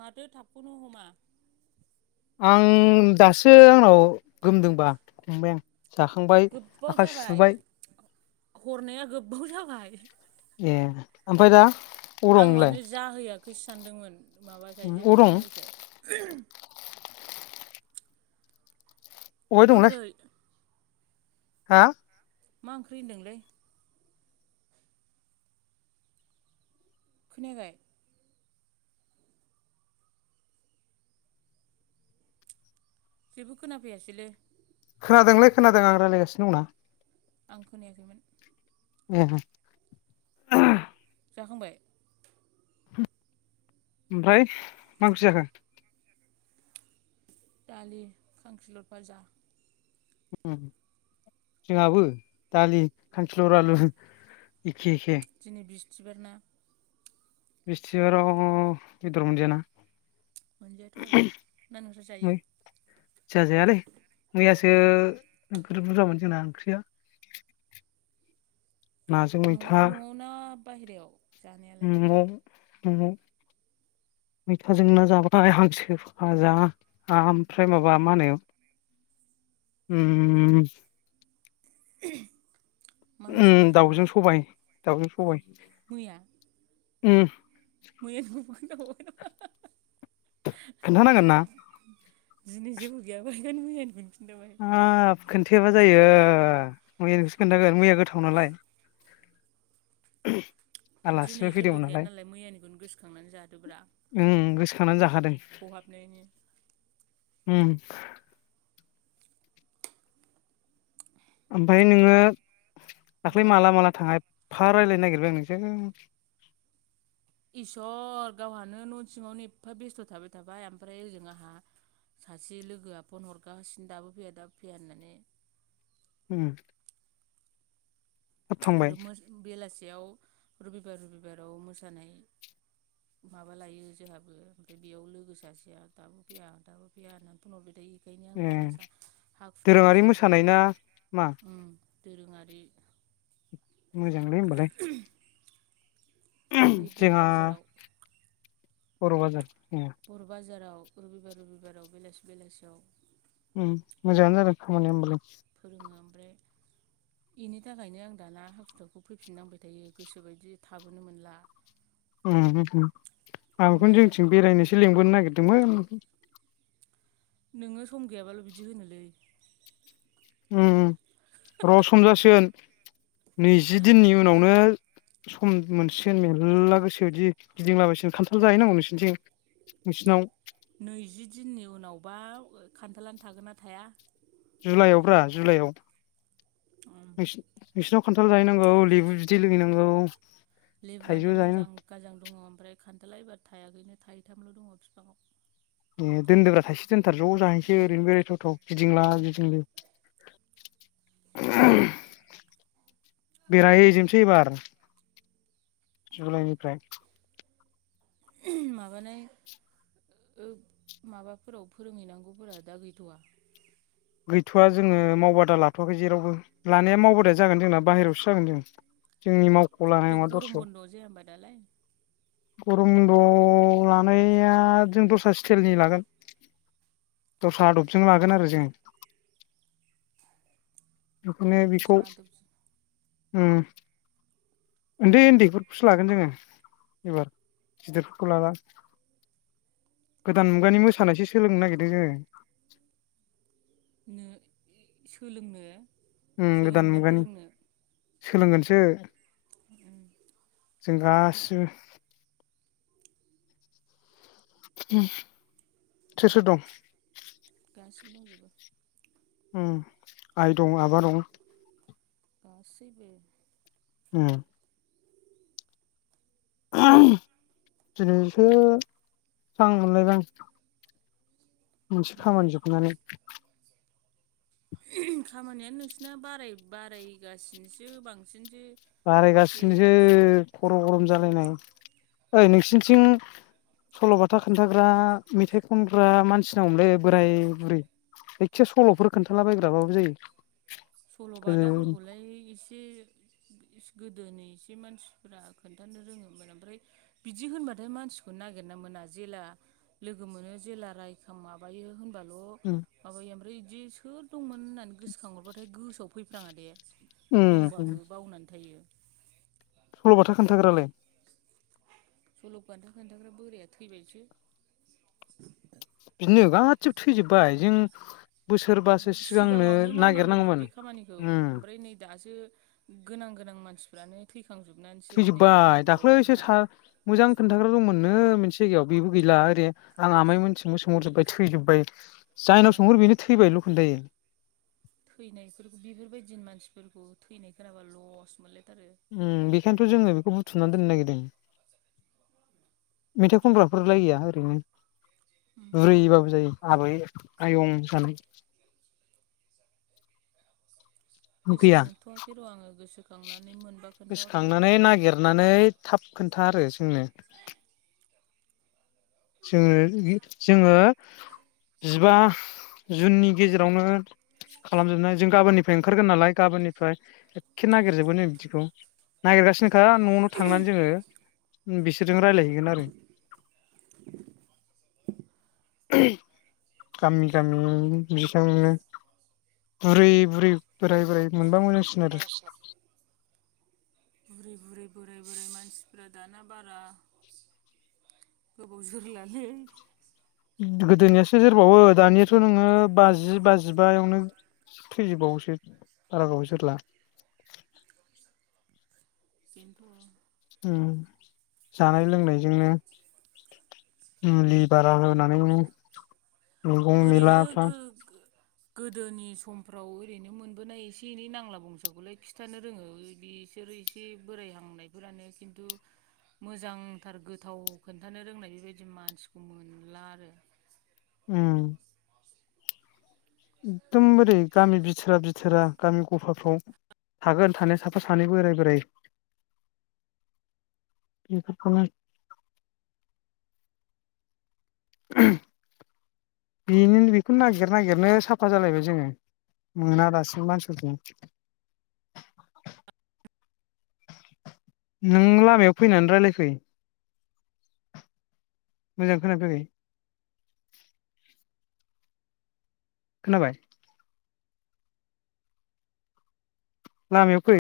माथो थाबखौनो हमा? आं दासो आंनाव गोमदोंबा फंबाय आं। जाखांबाय गोबाव आखाइ जाबाय सुबाय हरनाया गोबाव जाबाय। बाय। ए ओमफ्रायाय दा। आं दं नोंलाय मानोे जाहैआ खैस सानदोंमोन माबा खाय अबाव जेबो दं खोनायैखाय अबहाय मां दंलै ओंख्रै हा मा ओंख्रि होनदोंलै खोनायाखै जेबो खोनाफैयासैलै खोनादोंलै खोनादों आं रायज्लायगासिनो दंना आं खोनायाखैमोन [unintelligible] जाखांबाय ओमफ्राय मा ओंख्रि जाखो दालि खांखिलर फाजा जोंहाबो दालि खांखिलर आलु के के तिबारना बिस्थिबाराव बेदर मोनजायाना मोनजायाथ' आरो ना नोंस्रा जायो जाजायालै मैयासो बेयाव बुरजामोन जोंना ओंख्रिया नाजों न'आव मैथा न'आव ना बाहेरायाव जानायालाय म न'आव मैथाजों ना जाबाथाय हांसो फाजा ओमफ्राय माबा मा होनो उम [inaudible] हांसो उम भाजा दाउजों मैया सबाय दाउजों सबाय मैया उम [unintelligible] [unintelligible] खिन्था नांगोनना दिनै जेबो गैयाबा बेखायनो मैयानिखौनो खिन्थाबाय आ आफखोन थेबा जायो मैया नोंसो खोन्थागोन मैया गोथाव नालाय [inaudible] दिनै आलासिबो जेबो फैदोंमोन गैया नालाय मैयानिखौनो गोसोखांनानै जादोब्रा उम गोसोखांनानै जाखादों खहाबनायनि। हम ओमफाय नोङो मा दाखलै माला माला थांङा एफ फा रायलायनो नागिरबाय आं नोंजों। इस'र गावहानो न' सिङावनो एफा बेस्थ' थाबाय थाबाय ओमफ्राय ओजों आंहा सासे लोगोआ फन हरगासिनो दाबो फैया दाबो फैया होननानै। उम थाब थांबाय आरो मोस बेलासि बेयाव रबिबार रबिबाराव मोसानाय माबा लायो जोंहाबो ओमफ्राय बेयाव लोगो सासेया दाबो फैया दाबो फैया होननानै फनहरबाय थायो। बेखायनो आं ए दाना जा हाखु दाखु दोरोङारि मोसानाय जाबोयो ना मा उम। दोरोङारि। मोजांलै होमबालाय। ओइ बर' जोंहा बाजाराव बर' बाजार ए बर' बाजाराव रबिबार रबिबाराव बेलासि बेलासियाव उम मोजाङानो जादों खामानिया ओमबालाय। फोरोङो ओमफ्राय इनि थाखायनो आं दाना हाखु दाखु फैफिननांबाय थायो। गोसो बायदि थाबोनो मोनला। उम हो आं बेखौनो ओमफ्राय जोंथिं बेरायनोसो लेंबोनो नागिर दोंमोन। नोङो सम गैयाबाल' बिदि होनोलै। उम र' सम जासिगोन नैजि दिननि उनावनो सम मोनसिगोन मेरला गोसो बादि गिदिंला बायसिग खान्थाल जाहै नांगौ नोंसोरनिथिं नोंसिनाव नैजि दिननि उनावबा खान्थालानो थागोन ना थाया। जुलाइआवब्रा जुलाइआव उम नोंसि नोंसिनाव खान्थाल जाहैनांगौ लेबु बिदै लोहैनांगौ। लिबुआनो देन आजां गाजां दङ ओमफ्राय खान्थाला एबार थायाखैनो थायैथामल' दङ बिफांआव ए दोनदोब्रा थाइसे दोनथार ज' जाहैसै उम ओरैनो बेरायथावथाव गिदिंला गिदिंलि बेरायहैजोबसै एबार जुलाइनिफ्राय। माबानाय ओ माबाफोराव फोरोंहैनांगौफोरा दा गैथ'वा? थ'आ जोङो मावबादा लाथ'वाखै जेरावबो लानाया मावबादाया जागोन जोंना बाहेरायावसो जागोन जों जोंनि माव बे गरम बन्द'आव जाया होनबा दालाय? गरम ब'न्द लानाया जों दस्रा स्टाइलनि लागोन। दस्रा आदबजों लागोन आरो जोंङो। बेखौनो दस्रा बेखौ दस्रा आदब उम उन्दै उन्दैफोरखौसो लागोन जोङो एबार गिदिरफोरखौ लाला गोदान मुगानि मोसानायसो सोलोंनो नागिरदों जोङो। नो सोलोंनो? उम गोदान सोलोंना मुगानि। फोरोंनो सोलोंगोनसो। जों गासिबो सोर सोर दं? सिबो दंजोबो। उम आइ दं आबा दं गासैबो ओम [unintelligible] दिनैसो स्रां मोनलायबाय आं मोनसे माखौ खामानि जोबनानै खामानियानो नोंसिना बाराय बारायगासिनोसो बांसिनसो बे बारायगासिनोसो खर' गरम जालायनाय ओइ नोंसिनिथिं सल'बाथा खोनथाग्रा मेथाइ खनग्रा मानसि नांगौमोनलै बोराय बुरै एखे सल'फोर खोन्थालाबायग्राबाबो जायो। सल' गोदोनि बाथाफोरखौलाय एसे गोदोनि एसे मानसिफ्रा खोन्थानो रोङोमोन ओमफ्राय बिदि होनबाथाय मानसिखौ नागिरना मोना जेला लोगो मोनो जेला रायखां माबायो होनबा ल उम माबायो ओमफ्राय इदि सोर दंमोन होननानै गोसोखांहरबा ओमफ्राय गोसोआव फैफ्राङा दे। उम दंबाबो बावनानै थायो। सल'बाथा खोन्थाग्रालाय सल'बाथा खोनथाग्रा बोराया थैबायसो। बिदिनो गासैबो थैजोबबाय जों बोसोरबासो सिगांनो सिगाङावनो मावनांगौमोन नागिरनांगौमोन बे खामानिखौ उम ओमफ्राय नै दासो गोनां गोनां मानसिफ्रानो थै थैजोबबाय दाख्लै एसे सा मोजां खोन्थाग्रा दंमोन नो मोनसे जायगायाव बेबो गैला ओरै आं आमाय मोनथिंबो सोंहरजोबबाय थैजोब्बाय जायनाव सोंहरो बेनो थैबायल' खोनथायो। थैनायफोरखौ बेफोरबायदि मानसिफोरखौ थैनायफोराबा लस मोनलाय उम बेखायनोथ' जोङो बेखौ बु थुमना दोननो नागिरदों। मेथाइ खनग्राफोरलाय गैया ओरैनो? बुरैबाबो जायो। आबै आयं जानाय। गैया गोसोखांथ'वाखै र' आङो गोसोखांनानै मोनबा खोन्थाहरगोन। गोसोखांनानै नागिरनानै थाब खोन्था आरो जोंनो। जोङो जोङो जिबा जुननि गेजेरावनो खालामजोबना जों गाबोननिफ्राय ओंखारगोन नालाय गाबोननिफ्राय एकखे नागिरजोबगोन न बिदिखौ नागिरगासिनो [unintelligible] न'आवनो थांनानै जोङो बिसोरजों रायलायहैगोन आरो। गामि गामि [unintelligible] बुरै बुरै बोराय बोराय मोनबा मोजांसिन आरो। बुरै बुरै बोराय बोराय मानसिफ्रा दाना बारा गोबाव जोरलालै। गोदोनियासो जोरबावो दानियाथ' नोङो बाजि बाजिबायावनो थैजोबबावोसो बारा गोबाव जोरला। खिन्थु जानाय लोंनायजोंनो मुलि बारा होनानैनो मैगं मैला ओरैनो गो गोदोनि समफ्राव ओरैनो मोनबोनाय एसे एनै नांला बंसाखौलाय खिथानो रोङो बिसोरो एसे बोरायहांनायफोरानो खिन्थु मोजांथार गोथाव खोन्थानो रोंनाय बेबायदि मानसिखौ मोनला आरो। उम एखदम बोरै गामि बिथोरा बिथोरा गामि गफाफ्राव थागोन थानाया साफा सानैबो बोराय बोराय बेफोरखौनो बे बेखौ नागिर नागिरनो साफा जालायबाय जोङो मोना दासिम मानसिफोरखौ। नों लामायाव फैनानै रायज्लायफै। मोजां खोनाफैयाखै। खोनाबाय। लामायाव फै